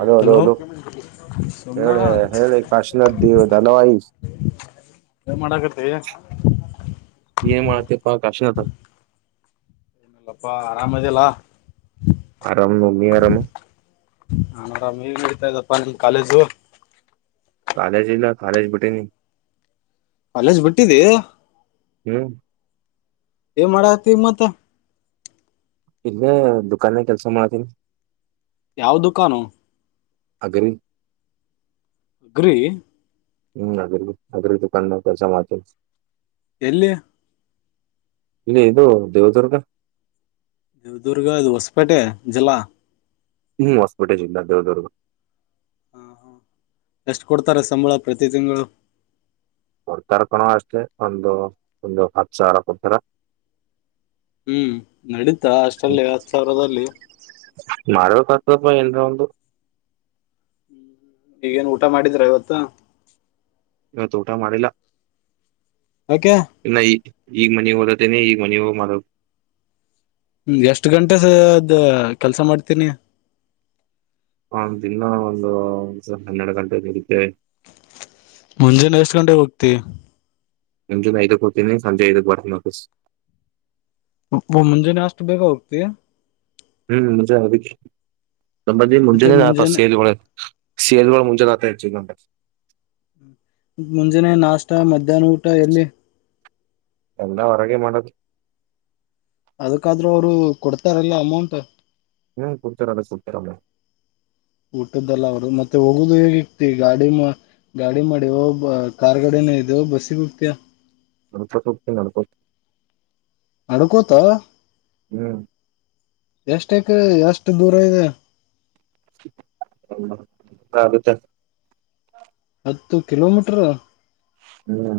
ಅದು ಅದು ಹಲೋ ಅದು ಹೇಳಿ ಸೋಮನಾಥ್ ಹೇಳಿ ಕಾಶಿನಾಥ್ ದೇವ ಧನವಾಯಿ ಏನ್ ಮಾಡಗತ್ತೀ ಈ ಮಾಳತ್ತ ಪಾ ಕಾಶಿನತ ನಲ್ಲಪ್ಪ ಆರಾಮದೆಲ್ಲಾ ಆರಾಮ ನೋ ನೀ ಅರಾಮ ಒಂ ಕಾಲೇಜು ಕಾಲೇಜ ಇಲ್ಲ ಕಾಲೇಜ್ ಬುಟಿ ನೀ ಕಾಲೇಜ್ ಬಿಟ್ಟಿದ್ದಿ. ಹ್ಮ ಏ ಮಾಡತಿ ಮತ್ತ ಇಲ್ಲೇ ದುಕಾನೆಗ ಕೆಲ್ಸ ಮಾಡ್ತೀನಿ. ಯಾವ ದುಕಾನು ಅಗ್ರಿ ಅಗ್ರೀ ಹ್ಮ್ ಅಗರಿ ಅಗ್ರ ದದುಕಾನ ಕೆಲಸ ಮಾಡತೀನಿ. ಎಲ್ಲಿ ಇಲ್ಲಿ ಇದು ದೇವದುರ್ಗ. ದೇವದುರ್ಗ ಇದು ಹೊಸಪೇಟೆ ಜಿಲ್ಲಾ. ಹ್ಮ್ ಹೊಸಪೇಟೆ ಜಿಲ್ಲಾ ದೇವದುರ್ಗ. ಹಾ ಹಾ ಎಷ್ಟ್ ಕೊಡ್ತಾರೆ ಸಂಬಳ ಪ್ರತಿ ತಿಂಗಳು ಕೊಡ್ತಾರೆ ಕಣ ಅಷ್ಟೆ ಒಂದು ಒಂದು ಹತ್ತು ಸಾರ ಕೊಡ್ತಾರ‌. ಹ್ಮ್ ನಡೀತಾ ಅಷ್ಟಲ್ಲೇ ಹತ್ತು ಸಾವಿರದಲ್ಲಿ ಮಾಡಬೇಕಕ್ತಪ್ಪ ಏನ್ ಒಂದು ಈಗೇನ್ ಊಟ ಮಾಡಿದ್ರ ಇವತ್ತ ಇವತ ಊಟ ಮಾಡಿಲ್ಲ. ಯಾಕೆ ನೈಟ್ ಈಗ್ ಮನಿ ಹೋದತ್ತೇನೆ ಈಗ್ ಮನ ಹೋಗ ಮಾತಾಡು ಹ್ಮ ಎಷ್ಟ್ ಗಂಟೆ ಸ ಅದ ಕೆಲ್ಸ ಮಾಡ್ತೀನಿ ಆ ದಿನ್ನಾ ಒಂದು ಒಂದ್ ಹನ್ನೆರಡು ಗಂಟೆ ಹಿಡಿತ್ತೆ ಮುಂಜಾನೆ ಎಷ್ಟು ಗಂಟೆಗೆ ಹೋಗ್ತಿ ಮುಂಜಾನೆ ಐದಕ ಹೊಗ್ತಿನಿ ಸಂಜೆ ಐದಕ್ಬರತಿನಿ ವಾಪಸ್ ಮುಂಜಾನೆ ಅಷ್ಟು ಬೇಗ ಹೋಗ್ತೀ ಹೂಂ ಮುಂಜಾನೆ ಹೋಗಿದ್ದೆ ಮತ್ತೆ ಮುಂಜಾನೆ [unintelligible] ಸೇಲ್ಗಳು ಮುಂಜೆನಾತ ಆಕ್ಚುಲಿ ನಮ್ದ ಮುಂಜಾನೆ ನಾಷ್ಟ ಮಧ್ಯಾಹ್ನ ಊಟ ಎಲ್ಲಿ ಎಲ್ಲ ಹೊರಗೆ ಮಾಡೋದು ಅದಕ್ಕಾದ್ರೂ ಅವರು ಕೊಡ್ತಾರಲ್ಲ ಅಮೌಂಟ್ ಹ್ಮ್ ಕೊಡ್ತಾರೆ ಅದು ಕೊಡ್ತಾರದ ಊಟದ್ದಲ್ಲ ಅವರು ಮತ್ತೆ ಹೋಗುದು ಹೇಗ ಇಗ್ತಿ ಗಾಡಿ ಮ ಗಾಡಿ ಮಾಡೀವೋ ಕಾರ್ ಗಾಡಿನ ಇದಿಯೋ ಬಸ್ಸಿಗೆ ಹೋಗ್ತೀಯ ನಡ್ಕೋತ ಹೋಗ್ತೀನಿ ನಡಕೋತ ನಡುಕೋತ ಹ್ಮ್ ಎಷ್ಟೆಕ್ ಎಷ್ಟ ದೂರ ಇದೆ ಆಗುತ್ತೆ ಹತ್ತು ಕಿಲೋಮೀಟರ್ ಹ್ಮ್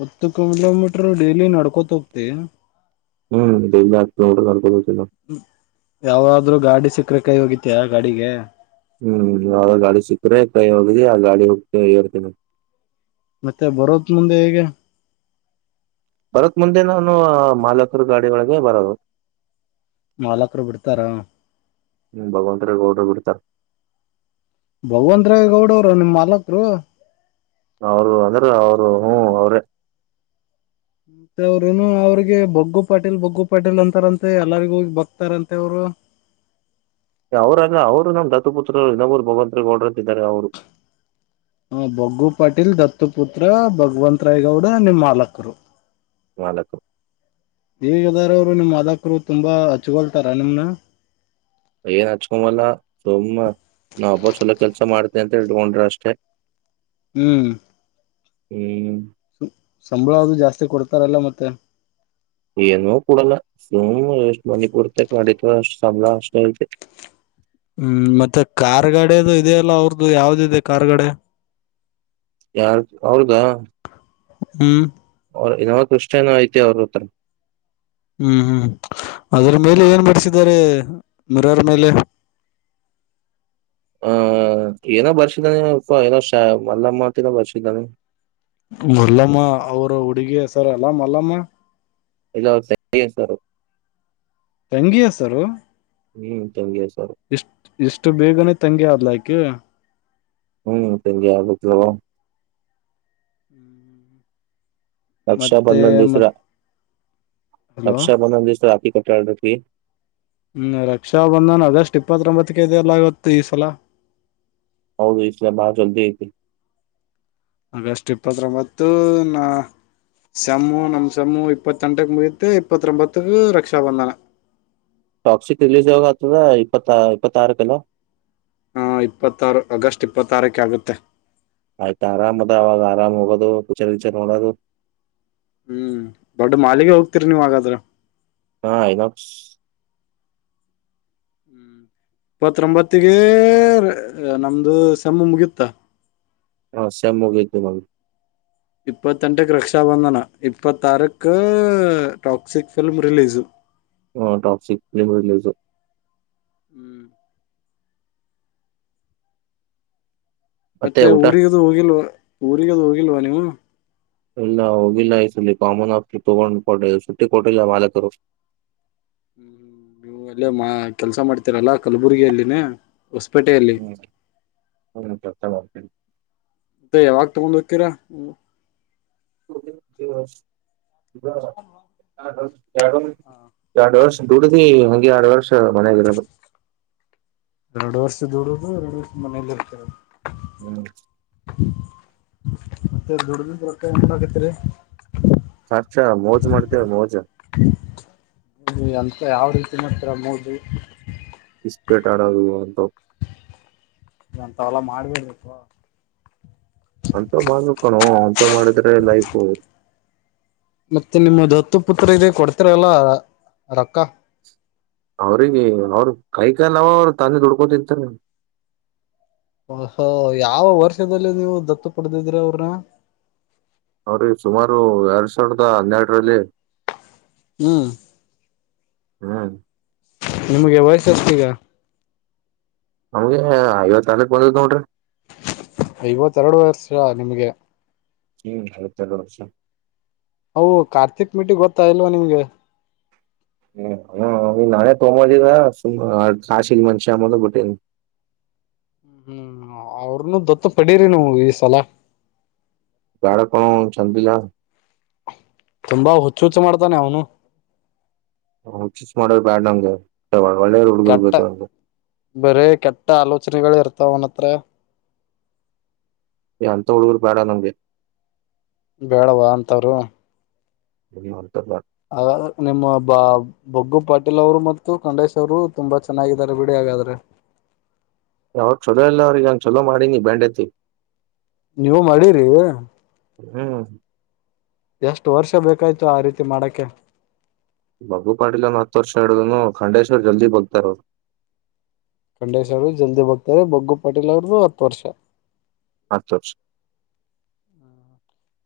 ಹತ್ತು ಕಿಲೋಮೀಟರ್ ಡೈಲಿ ನಡ್ಕೋತ ಹೋಗ್ತಿ? ಹ್ಮಂ ದಿನ್ನಾ ಹತ್ತ ಕಿಲೋಮಿಟರ್ ನಡಕೊಂಡ ಹೋಗ್ತಿನ ನಾ ಯಾವ್ದಾದ್ರು ಗಾಡಿ ಸಿಕ್ಕರೆ ಕೈ ಒಗಿತೀಯ ಗಾಡಿಗೆ ಹ್ಮ್ ಯಾವ ಗಾಡಿ ಸಿಕ್ಕ್ರೆ ಕೈ ಹೋಗ್ದಿ ಆ ಗಾಡಿ ಹೋಗ್ತ ಹೇರ್ತೇನಿ ಮತ್ತೆ ಬರೋಕ್ ಮುಂದೆ ಹೇಗೆ ಬರಕ್ ಮುಂದೆ ನಾನು ಮಾಲಕರು ಗಾಡಿ ಒಳಗೆ ಬರದು ಮಾಲಕ್ರು ಬಿಡ್ತಾರ ಹ್ಮ ಭಗವಂತರ ಗೌಡ್ರು ಬಿಡತಾರ ಭಗವಂತರಾಯ ಗೌಡುರು ಅವರು ನಿಮ್ಮ್ ಮಾಲಕರು ಅವರು ಅಂದ್ರೆ ಅವರು ಹ್ಮ ಅವ್ರೇ ಮತ್ತೆ ಅವ್ರೇನು ಅವ್ರಿಗೆ ಬೊಗ್ಗು ಪಾಟೇಲ್ ಬೊಗ್ಗು ಪಾಟೇಲ್ ಅಂತಾರಂತೆ ಎಲ್ಲರಿಗೋಗಿ ಬಗ್ತಾರಂತೆ ಅವರು ಅವರಲ್ಲ ಅವರು ನಮ್ ದತ್ತು ಪುತ್ರರು ಇನ್ನೊಬ್ಬರು ಭಗವಂತ ಗೌಡ್ರಂತಿದ್ದಾರ ಅವರು ಹ ಬೊಗ್ಗು ಪಾಟೀಲ್ ದತ್ತು ಪುತ್ರ ಭಗವಂತ ರಾಯ್ ಗೌಡ ನಿಮ್ಮ್ ಮಾಲಕರು ಮಾಲಕರು ಹೇಗದಾರ ಅವರು ನಿಮ್ ಮಾಲಕರು ತುಂಬಾ ಹಚ್ಗೊಳ್ತಾರ ನಿಮ್ನ ಏನ್ ಹಚ್ಕೊಮಲ್ಲ ಅಂತ್ಹೇಳಿ ಇಟ್ಕೊಂಡಾರ ಅಷ್ಟೇ ಹ್ಮ್ ಹ್ಮ್ ಸಂಬಳ ಅದು ಜಾಸ್ತಿ ಕೊಡ್ತಾರಲ್ಲ ಮತ್ತೆ ಏನೂ ಕೊಡಲ್ಲ ಸುಮ್ ಎಷ್ಟು ಮನಿಪೂರ್ತಕ ನಡಿತದ ಅಷ್ಟು ಸಂಬಳ ಅಷ್ಟೇ ಐತೆ ಹ್ಮ್ ಮತ್ತೆ ಕಾರ್ಗಾಡೇ ಅದು ಇದೆಯಲ್ಲ ಅವ್ರ್ದು ಯಾವ್ದ ಇದೆ ಕಾರ್ಗಡೆ ಯಾರ್ ಅವ್ರದಾ ಹ್ಮ್ ಅವ್ರ ಏನೋೃಷ್ಟೇನ ಐತಿ ಅವ್ರ ಹತ್ರ ಹ್ಮ್ ಹ್ಮ್ ಅದ್ರ ಮೇಲೆ ಏನ್ ಮಾಡಡಸಿದ್ದಾರೆ ಮರರ್ ಮೇಲೆ ಹ ಏನೋ ಬರ್ಸಿದ್ದಾನೆ ಅಪ್ಪ ಏನೋ ಶ ಮಲ್ಲಮ್ಮತನೋ ಬರ್ಸಿದ್ದಾನೆ ಮಲ್ಲಮ್ಮ ಅವ್ರ ಹುಡುಗಿ ಹೆಸರ ಅಲ್ಲ ಮಲ್ಲಮ್ಮ ಇದು ಅವ್ರ ತಂಗಿ ಹೆಸರು ತಂಗಿ ಹೆಸರು ಹ್ಮ್ ತಂಗಿ ಹೆಸರು ಇಷ್ಟ ಎಷ್ಟು ಬೇಗನೆ ತಂಗಿ ಆ ಲೈಕೆ ಹ್ಮ್ ತಂಗಿಆಗಬೇಕು ರಕ್ಷಾ ಮತ್ತೆ ಬಂಧನ್ ದಿವಸ ಮತ್ ಹಲೋ ರಕ್ಷಾ ಬಂದನ ದಿವ್ಸ ರಾಕಿ ಕಟ್ಟಿ ಕಟ್ಟಿ ಹ್ಮ್ ರಕ್ಷಾ ಬಂಧನ್ ಆಗಸ್ಟ್ ಇಪ್ಪತ್ರೊಂಬತ್ತಕ್ಕೆ ಇದಿಯಲ್ಲ ಈ ಸಲ ಹೌದು ಈಸಲ ಬಾಳ ಜುಲ್ದಿ ಐತಿ ಆಗಸ್ಟ್ ಇಪ್ಪತ್ತೊಂಬತ್ತು ಸಮ್ಮು ನಮ್ಮ ಸಮ್ಮು ಇಪ್ಪತ್ತೆಂಟುಕ ಮುಗುತ್ತೆ ಇಪ್ಪತ್ತೊಂಬತ್ತಕ್ಕ ರಕ್ಷಾಬಂಧನ ಟಾಕ್ಸಿಕ್ ರಿಲೀಸ್ ಯಾವಾಗ ಆತದ ಇಪ್ಪತ್ತ ಇಪ್ಪತ್ತಾರಕೇನ ಹಾ ಇಪ್ಪತ್ತಾರು ಆಗಸ್ಟ್ ಇಪ್ಪತ್ತಾರಕ್ಕೆ ಆಗುತ್ತೆ ಆಯ್ತಾ ಆರಾಮ್ ಅದ ಅವಾಗ ಆರಾಮ್ ಹೋಗೋದು ಪಿಕ್ಚರ್ ಗಿಚರ್ ನೋಡೋದು ಹ್ಮ್ ದೊಡ್ ಮಾಲಿಗೆ ಹೋಗ್ತಿರಿ ನೀವ್ ಹಾಗಾದ್ರ ಹಾ ಇಪ್ಪತ್ರೊಂಬತ್ತಗ ನಮ್ದು ಸಮ್ಮು ಮುಗಿಯುತ್ತ ಹಾ ಸಸೇಮ್ ಮುಗಿಯುತ್ತೆ ನಮ್ದು ಇಪ್ಪತ್ತೆಂಟಕ್ಕೆ ರಕ್ಷಾಬಂಧನ ಇಪ್ಪತ್ತಾರಕ್ ಟಾಕ್ಸಿಕ್ ಫಿಲ್ಮ್ ರಿಲೀಸ ಹ ಟಾಕ್ಸಿಕ್ ಫಿಲಂ ರಿಲೀಸ್ ಹ್ಮ್ ಮತ್ತೆ ಊರಿಗ್ದು ಹೋಗಿಲ್ವ ಊರಿಗೆ ಹೋಗಿಲ್ವಾ ನೀವು ಇಲ್ಲ ಹೋಗಿಲ್ಲ ಈ ಸಲಿ ಕಾಮನ್ ಆಪ್ ತಗೊಂಡ್ಕ ಸುಟ್ಟಿ ಕೊಟ್ಟಿಲ್ಲ ಮಾಲಕರು ಹ್ಮ್ ನೀವು ಅಲ್ಲೇ ಮಾ ಕೆಲ್ಸ ಮಾಡ್ತೀರಲ್ಲಾ ಕಲಬುರ್ಗಿ ಅಲ್ಲಿನೇ ಹ್ಮ್ ಹ್ಮ ಹೊಸಪೇಟೆ ಅತ್ತ ಯಾವಾಗ ತಗೊಂಡ್ ಹೋಗತೀರ [unintelligible] ಹ ಎರಡ ವರ್ಷ ದುಡದಿ ಹಂಗೆ ಒಂದೆರಡು ವರ್ಷ ಮನೆಗೆ ಇರದು ಎರಡು ವರ್ಷ ದೂರದು ಎರಡು ವರ್ಷ ಮನೆಯೆಯಲ್ಲಿ ಇರ್ತೀರ ಹ್ಮ್ ಮತ್ತೆ ದುಡದರೋಕ್ಕ ಎಲ್ಲಾ ಏನ್ ಮಾಡಾಕತ್ತಿರಿ ಮಜಾ ಮೋಜು ಮಾಡ್ತೀವಿ ಮೋಜು ಮಜಾ ಮೋಜು ಇಸ್ಪೀಟ್ ಆಡೋದು ಅಂತವು ಅಂತವೆಲ್ಲಾ ಮಾಡ ಬೇಡ್ರಪ್ಪ ಅಂತ ಮಾಡ್ಬೇಕ ಕಣೋ ಅಂತ ಮಾಡಿದ್ರೆ ಲೈಫು. ಪುತ್ತ ಪುತ್ರರು ಇ ಕೊಡ್ತಿರಲ್ಲ ರೊಕ್ಕ ಅವ್ರಿಗೆ ಅವ್ರ ಕೈಕ ನಾವ ಅವ್ರರು ತಂದದುಡ್ಕೋ ತಿಂತಾರೆ ಹ ಯಾವ ವರ್ಷದಲ್ಲಿ ನೀವು ದತ್ತು ಪಡೆದಿದೀರ ಅವ್ರ ಅವ್ರಿಗೆ ಸುಮಾರು ಎರಡ್ ಸಾವಿರದ ಹನ್ನೆರಡರಲ್ಲಿ ಹ್ಮ್ ಹ್ಮ್ ನಿಮ್ಗೆ ವಯಸಷ್ಟ ಈಗ ನಮ್ಗೆ ಐವತ್ ತಾಕ ಬಂದದ ನೋಡ್ರಿ ಐವತ್ತೆರಡು ವರ್ಷ ನಿಮ್ಗೆ ಹ್ಮ ಭತ ಬಸ ಹ ಕಾರ್ತಿಕ್ ಮೀಟ್ಟಿಗೆ ಗೊತ್ತಾ ಇಲ್ವಾ ನಿಮ್ಮಗೆ. ಹ್ಮ ಹ ನಾನೆ ತಮ್ಮ ಕಶ ಮಷೆ ಗಟ್ಟೆ ಹ್ಮ್ ಹ್ಮ್ ಅವ್ರನು ದತ್ತ ಪಡೀರಿ ನೀ ಈ ಸಲ ಬೇಡಪ್ಪ ಅವು ಚಂದಿಲ್ಲ ತುಂಬಾ ಹುಚ್ಚ ಹುಚ್ಚು ಮಾಡ್ತಾನೆ ಅವನು. ಹ ಚಿಸ್ ಮಾಡರ್ ಬ್ಯಾಡ ನಂಗೆ ಕೆಟ್ಟ ಬರೇ ಕೆಟ್ಟ ಆಲೋಚನೆಗಳ ಇರ್ತ ಅವನತ್ರ ಏ ಅಂತ ಹುಡುಗರ ಬೇಡ ನಮ್ಗೆ ಬೇಡವಾ ಅಂತವರು ನಿ ಒಂತಲ್ಲ ಹಾಗ ನಿಮ್ಮ ಬಾ ಬೊಗ್ಗು ಪಾಟೀಲ್ ಅವರು ಮತ್ತು ಖಂಡೇಶ್ ಅವರು ತುಂಬಾ ಚೆನ್ನಾಗಿದ್ದಾರೆ ಬಿಡಿ, ಹಾಗಾದ್ರೆ ಯಾವ್ರ ಚೊಲೋ ಇಲ್ಲ ಅವ್ರಿಗೆ ನಾನ ಚೊಲೋ ಮಾಡಿನಿ ಬ್ಯಾಂಡೆತಿ ನೀವು ಮಾಡಿರಿ ಹ್ಮ್ ಎಷ್ಟು ವರ್ಷ ಬೇಕಾಯ್ತು ಆ ರೀತಿ ಮಾಡಕ ಬಬು ಪಾಟೀಲನ್ ಹತ್ತು ವರ್ಷ ಹಡ್ದನು ಖಂಡೇಶ್ವರ್ ಜಲ್ದಿ ಬೋಗತಾರ ಅವರು ಖಂಡೇಶ್ ಅವರು ಜಲ್ದಿ ಬಕ್ತಾರೆ ಬಗ್ಗು ಪಾಟೀಲ್ ಅವ್ರ್ದು ಹತ್ ವರ್ಷ ಆತ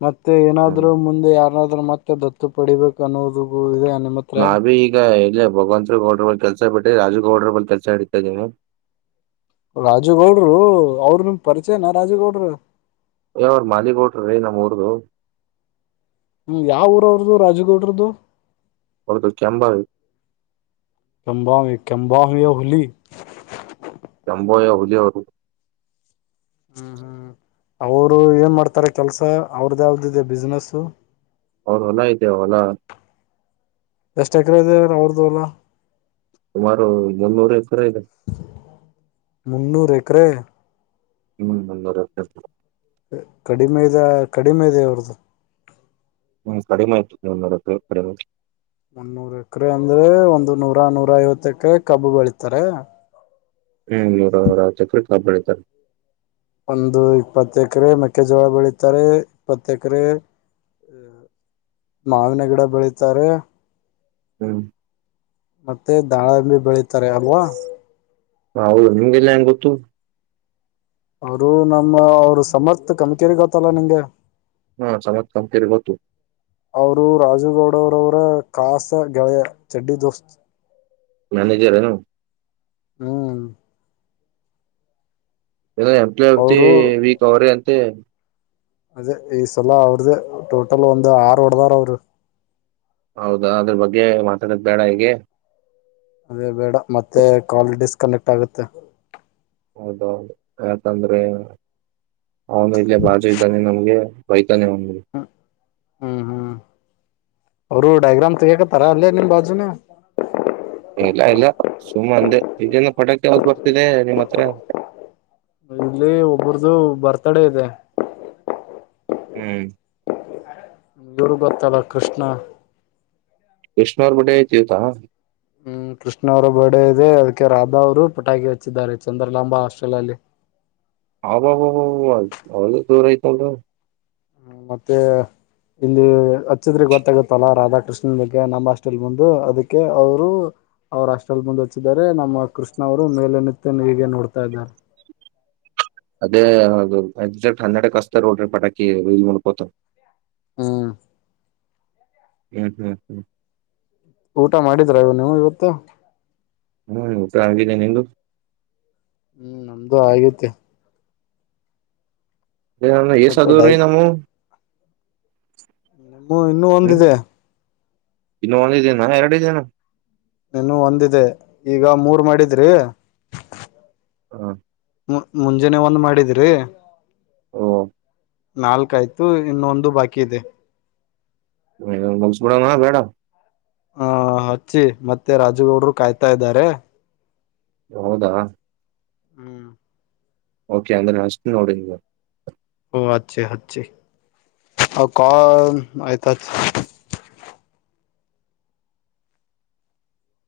ಮತ್ತೆ ಏನಾದ್ರು ಮುಂದೆ ಯಾರನಾದ್ರು ಮತ್ತ ದತ್ತು ಪಡಿಬೇಕು ಅನ್ನುವುದು ಇದೆ. ನಿಮ್ಮ ಹತ್ರ ನಾ ಭಿ ಈಗ ಇಲ್ಲ ಭಗವಂತ ಗೌಡ್ರ ಬ ಕೆಲಸ ಬಿರಿ ರಾಜುಗೌಡ್ರ ಬಲ್ ಕೆಲ್ಸ ಹಿಡತಾ ಇದೀನಿ. ರಾಜುಗೌಡರು ಅವರು ನಿಮ ಪರಿಚಯನ ರಾಜುಗೌಡರು ಯ ಅವ್ರ ಮಲಿಗ್ ಟ್ರೀ ನಮಮ್ಮ ಊರ್ದು ಹ್ಮ್ ಯಾವ ಊರವ್ರದದು ರಾಜಗೌಡ್ರದದು. ಹೊರದು ಕೆಯಾಮಂಬಾವ ಕೆಂಬ ಕೆಂಬಾ ಹ ಹೊಲ ಎಂಬೋಯಾ ಹುಲಿಯರು ಹ್ಮ್ ಹ್ಮ್ ಅವರು ಏನ್ ಮಾಡ್ತಾರೆ ಕೆಲ್ಸ ಅವ್ರ್ದ ಯಾವ್ದದೆ ಬಿಸ್ನೆಸು ಅವ ಹೊಲ ಇದೆ ಹೊಲ ಎಷ್ಟ ಎಕರೆ ಇದೇವ್ರ ಅವ್ರದು ಅಲ್ಲ. ಸುಮಾರು ಇನ್ನೂರ ಐತರ ಇದೆ. ಮುನ್ನೂರು ಎಕರೆ ಇನ್ ಮರತ ಕಡಿಮೆ ಇದೆ ಕಡಿಮೆ ಇದೆ ಅವ್ರ್ದು ಹ್ಮ್ ಕಡಿಮೆ ಆತನ್ನೋಡ ಕಡಿ [unintelligible] [inaudible] ಹ್ಮ ನೂರರ ಆ ಚಕ್ರ ಕಬ್ಬಳ ಸರಿ [inaudible] ಒಂದು ಇಪ್ಪತ್ತ ಎಕರೆ ಮೆಕ್ಕೆಜೋಳ ಬೆಳಿತಾರೆ ಇಪ್ಪತ್ತ ಎಕರೆ ಅ ಮಾವಿನ ಗಿಡ ಬೆಳಿತಾರೆ ಹ ಮತ್ತೆ ದಾಳಂಬಿ ಬೆಳಿತಾರೆ ಅಲ್ವಾ ಹ ಹೌದು ನಿಮ್ಗೆಲ್ಲ ಹೆಂಗಗೆ ಗೊತ್ತು ಅವರು ನಮ್ಮ ಅವರು ಸಮರ್ಥ ಕಮಿಕೇರಿ ಗೊತ್ತಲ್ಲ ನಿಂಗೆ ಹಾ ಸಮತ್ ಕಂಕರಿತ ಗೊತ್ತು ದಡವರವರ ಕಾಸ ಗೆಳೆಯ ಚಡ್ಡಿ ದೋಸ್ತ್ ಮ್ಯನೆೇಜರ್ ನು ಹ್ಮ್ ೋ ಎಂಪ್ಲೈ ಅತಿ ಅವರು ವೀಕ್ ಅವ್ರೆ ಅಂತೆ ಅದೇ ಈ ಸಲ ಅವ್ರ್ದ ಟೋಟಲ್ ಒಂದು್ ಆರು ಹೊಡದಾರ ಅವರು ಹೌದಾ ಅದ್ರ ಬಗ್ಗೆ ಮಾತಾಡೋದ ಬೇಡ ಹೀಗೆ ಅದೇ ಬೇಡ ಮತ್ತೆ ಕಾಲ್ ಡಿಸ್ಕನೆಕ್ಟ್ ಆಗುತ್ತೆ ಹೌದೌದು ಯಾಕಂದ್ರೆ ಅವನು ಇಲ್ಲೇ ಬಾಜು ಇದ್ದಾನೆ ನಮ್ಗೆ ಧನ್ಯವಾದ ಹ್ಮ್ ಹ್ಮ್ ಅವರು ಡೈಾಗ್ರಾಮ್ ಗತರ ಅಲ್ಲೇ ನಿಮ್ಮ ಬಾಜುನ [inaudible] ಇಲ್ಲ ಇಲ್ಲ ಸುಮ್ಮ ಅಂದೆ ಈಲ್ಲಿಂದ ಪಟೋಕ್ ಯಾವ ಬರ್ತಿದೆ ನಿಮ್ಮ ಹತ್ರ ಇಲ್ಲಿ ಒಬ್ಬರದು ಬರ್ತ್ಡೇ ಇದೆ ಹ್ಮ್ ಯೂರು ಗೊತ್ತಳ ಕೃಷ್ಣ ಕೃಷ್ಣನ ಅವರ್ ಮ ಐತಿತಾ ಹ್ಮ್ ಕೃಷ್ಣ ಅವರ ಬರ್ಡೇ ಇದೆ ಅದಕ್ಕೆ ರಾಧಾ ಅವರು ಪಟಾಕಿ ಹಚ್ಚಿದ್ದಾರೆ ಚಂದ್ರಲಾಂಬಾ ಹಾಸ್ಟೆಲ್ ಅಲ್ಲಿ ಹಬಬಬಬ ಅವಲ್ಲ ದೋರ ಐ್ತಲ್ರ ಹ್ಮ ಮತ್ತೆ ಇಲ್ಲಿ ಹಚ್ಚಿದಗ್ ಗೊತ್ತಾಗುತ್ತಲ್ಲ ರಾಧಾಕೃಷ್ಣನ್ ಬಗ್ಗೆ ನಮ್ಮ ಹಾಸ್ಟೆಲ್ ಮುಂದು ಅದಕ್ಕೆ ಅವರು ಅವ್ರ ಹಾಸ್ಟೆಲ್ ಮುಂದ ಹಚ್ಚಿದಿದ್ದಾರೆ ನಮ್ಮ ಕೃಷ್ಣ ಅವರು ಮೇಲೆ ನಿತ್ತ ಹೀಗೆ ನೋಡ್ತಾ ಇದ್ದಾರೆ ಅದೇ ಅದು ಎಕ್ಸಾಕ್ಟ್ ಹನ್ನೆಡ ಕಸ್ತರ್ ನೋಡ್ರಿ ಪಟಾಕಿ ಇಲ್ ಮುಡ್ಕೋತ ಹ [inaudible] ಹ್ಮ್ ಹ್ಮ್ ಹ್ಮ್ ಊಟ ಮಾಡಿದ್ರ ಇ ನೀವು ಇವತ್ತು ಹ್ಮ್ ಉಊತ್ತರ ಆಗಿದ್ದೇನೆ ನಿುಮ್ದು ಹ್ಮ್ ನಮ್ದು ಆಗೈತಿ ಏ್ ಆಯ್ತ ಡೈ ಸದ್ರೀ ನಮವು [inaudible] ಇನ್ನುೂ ಒಂದಿದೆ ಇನ್ನ ಒಂದ ಇದೇನಾ ಎರಡ ಜೇನಾ ಇನ್ನು ಒಂದಿದೆ ಈಗ ಮೂರ್ ಮಾಡಿದ್ರಿ. ಹ್ಮ ಮುಂಜಾನೆ ಒಂದ್ ಮಾಡಿದ್ರಿ. ಹ್ಮ ನಾಲ್ಕ ಆಯ್ತು ಇನ್ನೊಂದು ಬಾಕಿ ಇದೆ. ಇದೊಂದ ಮುಗ್ಸಬಿಡೋಣ ಬೇಡ. ಹಾ ಹಚ್ಚಿ ಮತ್ತೆ ರಾಜುಗೌಡರು ಕಾಯ್ತಾ ಇದ್ದಾರೆ. ಹೌದಾ ಹ್ಮ್ ಓಕೆ ಅಂದ್ರ ಹಸ್ತಿನೋಡ ಈಗ. ಹಓ ಹಚ್ಚಿ ಹಚ್ಚಿ ಅ ಕಾಲ ಆಯ್ತ ಹಚ್ಚಿ.